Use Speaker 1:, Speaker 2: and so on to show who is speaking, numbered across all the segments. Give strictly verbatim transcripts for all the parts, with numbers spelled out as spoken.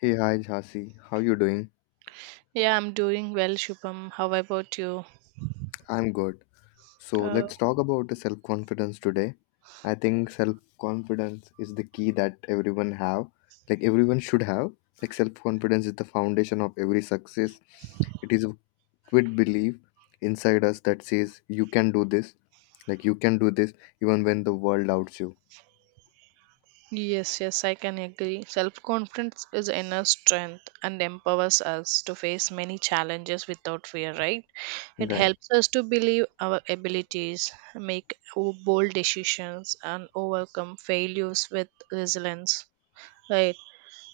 Speaker 1: Hey, hi, Jhansi. How you doing?
Speaker 2: Yeah, I'm doing well, Shubham. How about you?
Speaker 1: I'm good. So
Speaker 2: Uh,
Speaker 1: let's talk about the self-confidence today. I think self-confidence is the key that everyone have. Like everyone should have. Like self-confidence is the foundation of every success. It is a quit belief inside us that says you can do this. Like you can do this even when the world doubts you.
Speaker 2: yes, yes, I can agree. Self confidence is inner strength and empowers us to face many challenges without fear, right? It
Speaker 1: Right.
Speaker 2: helps us to believe our abilities, make o- bold decisions, and overcome failures with resilience, right?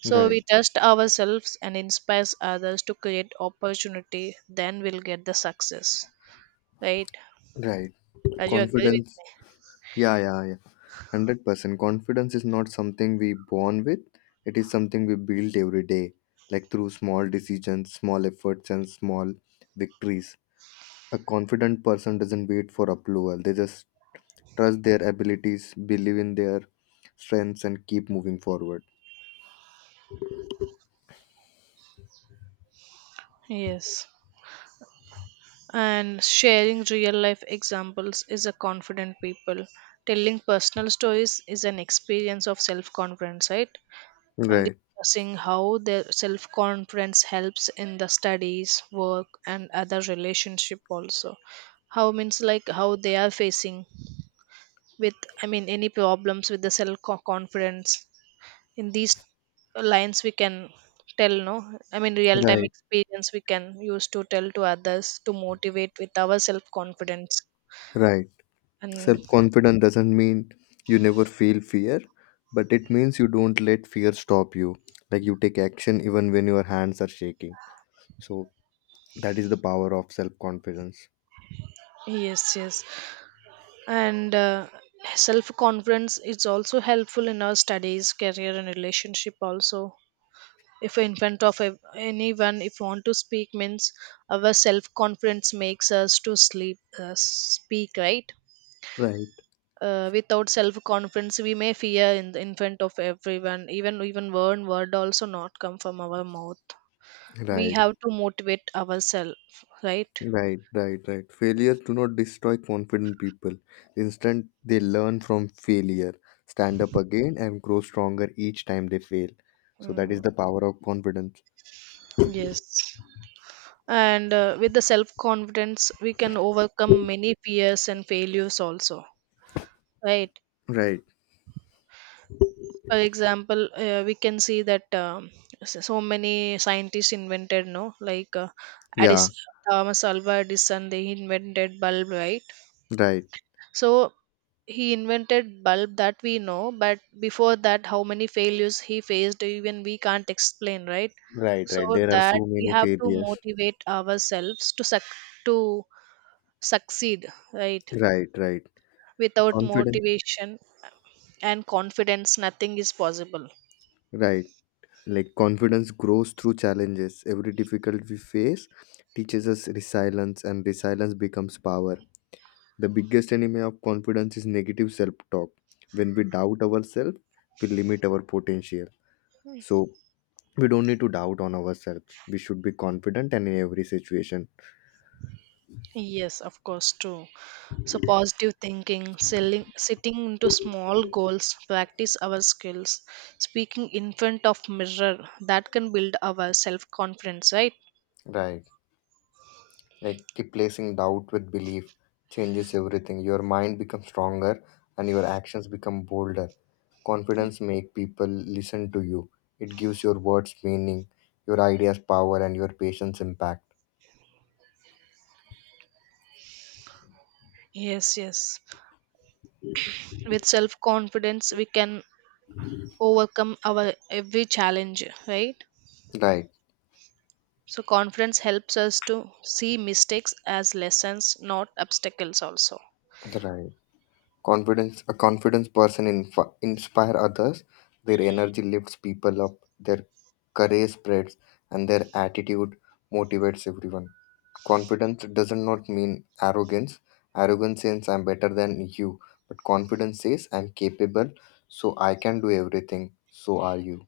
Speaker 2: So
Speaker 1: Right.
Speaker 2: we trust ourselves and inspires others to create opportunity, then we'll get the success, right?
Speaker 1: Right.
Speaker 2: Are you agree
Speaker 1: Confidence.
Speaker 2: with
Speaker 1: Yeah, yeah, yeah. one hundred percent confidence is not something we born with, it is something we build every day, like through small decisions, small efforts, and small victories. A confident person doesn't wait for approval, they just trust their abilities, believe in their strengths, and keep moving forward.
Speaker 2: me? Yes. And sharing real life examples is a confident people, telling personal stories is an experience of self confidence, right? And
Speaker 1: Right,
Speaker 2: discussing how their self confidence helps in the studies, work and other relationship also. How means, like how they are facing with, i mean any problems with the self confidence. In these lines we can tell, no, I mean real time
Speaker 1: right,
Speaker 2: experience we can use to tell to others to motivate with our self confidence.
Speaker 1: right.
Speaker 2: And
Speaker 1: Self confidence doesn't mean you never feel fear, but it means you don't let fear stop you. Like you take action even when your hands are shaking. So that is the power of self confidence.
Speaker 2: yes, yes. And uh, self confidence is also helpful in our studies, career and relationship also. If in front of ev- anyone if want to speak means, our self confidence makes us to sleep uh, speak, right?
Speaker 1: Right,
Speaker 2: Uh, without self confidence we may fear in, the, in front of everyone, even even one word also not come from our mouth. We
Speaker 1: right,
Speaker 2: have to motivate ourselves, right?
Speaker 1: right, right, right. Failures do not destroy confident people. Instead, they learn from failure, stand up again, and grow stronger each time they fail. So that is
Speaker 2: mm,
Speaker 1: the power of confidence.
Speaker 2: yes. And uh, with the self confidence we can overcome many fears and failures also, right?
Speaker 1: Right.
Speaker 2: For example, uh, we can see that, um, s- so many scientists invented, no, like, uh, Addis,
Speaker 1: Yeah.
Speaker 2: Thomas Alva Edison, they invented bulb, right?
Speaker 1: Right.
Speaker 2: So he invented bulb that we know, but before that, how many failures he faced, even we can't explain, right?
Speaker 1: Right.
Speaker 2: So
Speaker 1: Right. There are
Speaker 2: that
Speaker 1: so
Speaker 2: we
Speaker 1: many
Speaker 2: have to
Speaker 1: failures.
Speaker 2: motivate ourselves to suc- to succeed, right?
Speaker 1: Right. Right.
Speaker 2: Without
Speaker 1: Confidence.
Speaker 2: motivation and confidence, nothing is possible.
Speaker 1: Right. Like confidence grows through challenges. Every difficulty we face teaches us resilience, and resilience becomes power. The biggest enemy of confidence is negative self talk. When we doubt ourselves, we limit our potential. So, we don't need to doubt on ourselves. We should be confident and in every situation.
Speaker 2: Yes, of course, true. So, positive thinking, selling, sitting into small goals, practice our skills, speaking in front of mirror, that can build our self confidence, right?
Speaker 1: Right. Like replacing doubt with belief changes everything. Your mind becomes stronger and your actions become bolder. Confidence make people listen to you. It gives your words meaning, your ideas power, and your patience impact.
Speaker 2: Yes, yes. With self confidence, we can overcome our every challenge, right?
Speaker 1: Right.
Speaker 2: So, confidence helps us to see mistakes as lessons, not obstacles, also.
Speaker 1: Right. Confidence. A confidence person inf- inspire others. Their energy lifts people up. Their courage spreads, and their attitude motivates everyone. Confidence doesn't not mean arrogance. Arrogance says I'm better than you, but confidence says I'm capable, so I can do everything. So are you.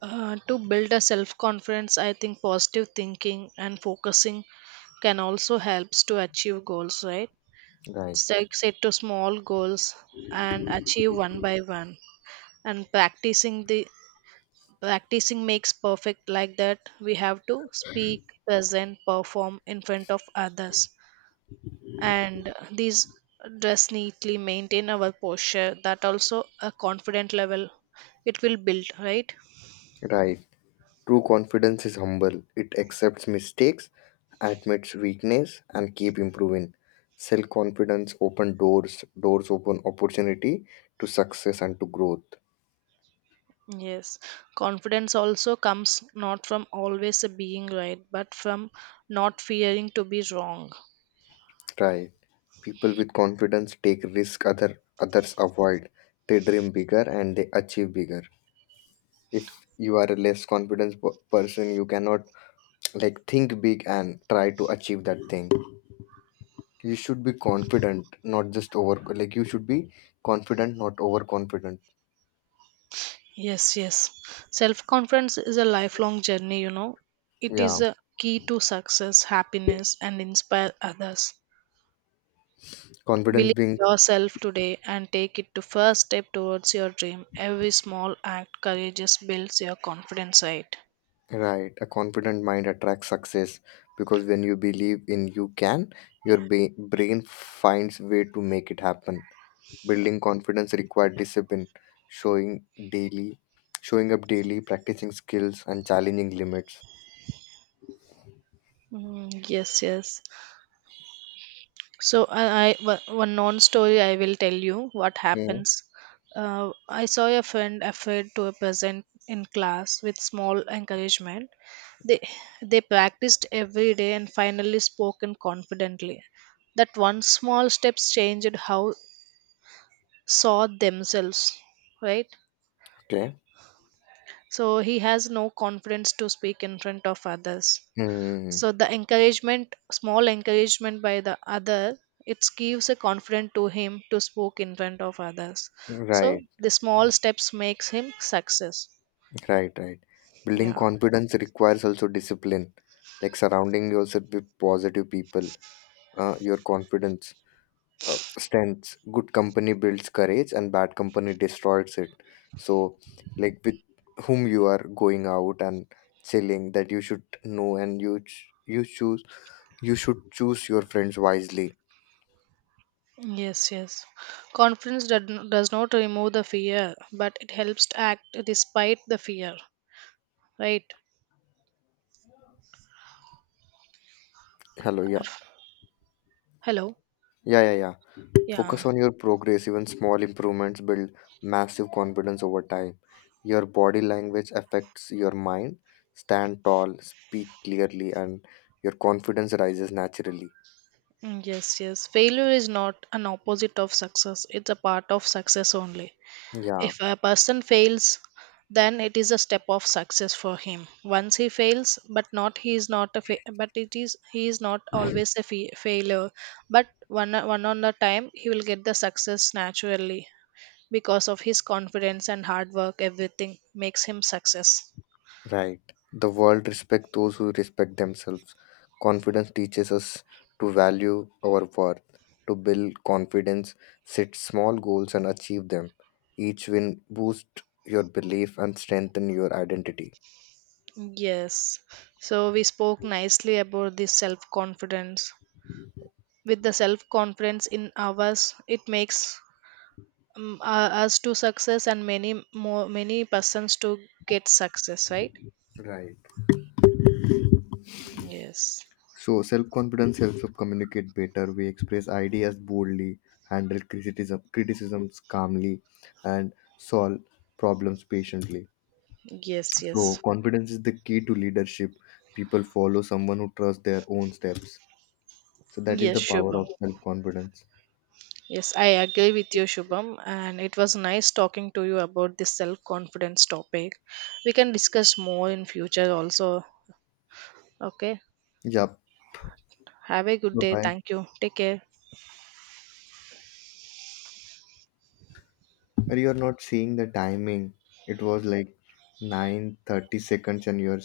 Speaker 2: Uh, to build a self confidence, I think positive thinking and focusing can also helps to achieve goals, right?
Speaker 1: Right.
Speaker 2: Set, set to small goals and achieve one by one. And practicing the practicing makes perfect like that. We have to speak, present, perform in front of others. And these, dress neatly, maintain our posture. That also a confident level it will build, right?
Speaker 1: Right. True confidence is humble. It accepts mistakes, admits weakness, and keep improving. Self confidence open doors. Doors open opportunity to success and to growth.
Speaker 2: Yes, confidence also comes not from always being right, but from not fearing to be wrong.
Speaker 1: Right. People with confidence take risk other others avoid. They dream bigger and they achieve bigger. If you are a less confident per- person, you cannot like think big and try to achieve that thing. You should be confident, not just over, like you should be confident, not overconfident.
Speaker 2: Yes, yes. Self confidence is a lifelong journey, you know. It is
Speaker 1: Yeah.
Speaker 2: a key to success, happiness, and inspire others.
Speaker 1: Confidence
Speaker 2: Believe
Speaker 1: brings
Speaker 2: yourself today and take it to first step towards your dream. Every small act courageous builds your confidence, right?
Speaker 1: right. A confident mind attracts success because when you believe in you can, your ba- brain finds way to make it happen. Building confidence requires discipline, showing daily, showing up daily, practicing skills, and challenging limits.
Speaker 2: Mm, yes, yes. So I, I one non-story I will tell you what
Speaker 1: Hmm.
Speaker 2: happens. Uh, I saw a friend afraid to present in class with small encouragement. They they practiced every day and finally spoken confidently. That one small steps changed how saw themselves, right?
Speaker 1: Okay.
Speaker 2: So he has no confidence to speak in front of others.
Speaker 1: Hmm.
Speaker 2: So the encouragement, small encouragement by the other, it gives a confidence to him to speak in front of others. So
Speaker 1: Right,
Speaker 2: the small steps makes him success.
Speaker 1: right, right. Building
Speaker 2: Yeah,
Speaker 1: confidence requires also discipline, like surrounding yourself with positive people. Uh, your confidence, uh, strengths good company, builds courage, and bad company destroys it. So, like, with whom you are going out and chilling, that you should know, and you ch- you choose you should choose your friends wisely.
Speaker 2: yes, yes. Confidence does n- does not remove the fear but it helps to act despite the fear, right?
Speaker 1: Hello. Yeah.
Speaker 2: Hello,
Speaker 1: Yeah, yeah, yeah.
Speaker 2: yeah.
Speaker 1: Focus on your progress. Even small improvements build massive confidence over time. Your body language affects your mind. Stand tall, speak clearly, and your confidence rises naturally.
Speaker 2: Mm, yes, yes, failure is not an opposite of success, it's a part of success only.
Speaker 1: Yeah.
Speaker 2: If a person fails, then it is a step of success for him. Once he fails, but not he is not a fa- but it is he is not always a fa- failure. But one one on the time he will get the success naturally because of his confidence and hard work. Everything makes him success.
Speaker 1: Right. The world respects those who respect themselves. Confidence teaches us to value our worth. To build confidence, set small goals and achieve them. Each win boosts your belief and strengthen your identity.
Speaker 2: Yes. So we spoke nicely about the self confidence. With the self confidence in ours, it makes um, uh, us to success and many more, many persons to get success, right?
Speaker 1: Right.
Speaker 2: Yes,
Speaker 1: So self-confidence helps us communicate better. We express ideas boldly, handle criticism criticisms calmly, and solve problems patiently.
Speaker 2: yes, yes.
Speaker 1: So confidence is the key to leadership. People follow someone who trusts their own steps. So that is
Speaker 2: Yes,
Speaker 1: the power
Speaker 2: Shubham,
Speaker 1: of self confidence.
Speaker 2: yes, I agree with you, Shubham, and it was nice talking to you about this self confidence topic. We can discuss more in future also, okay?
Speaker 1: Yep.
Speaker 2: Have a good day,
Speaker 1: Bye.
Speaker 2: thank you, take care.
Speaker 1: You are not seeing the timing. It was like nine thirty seconds, and you are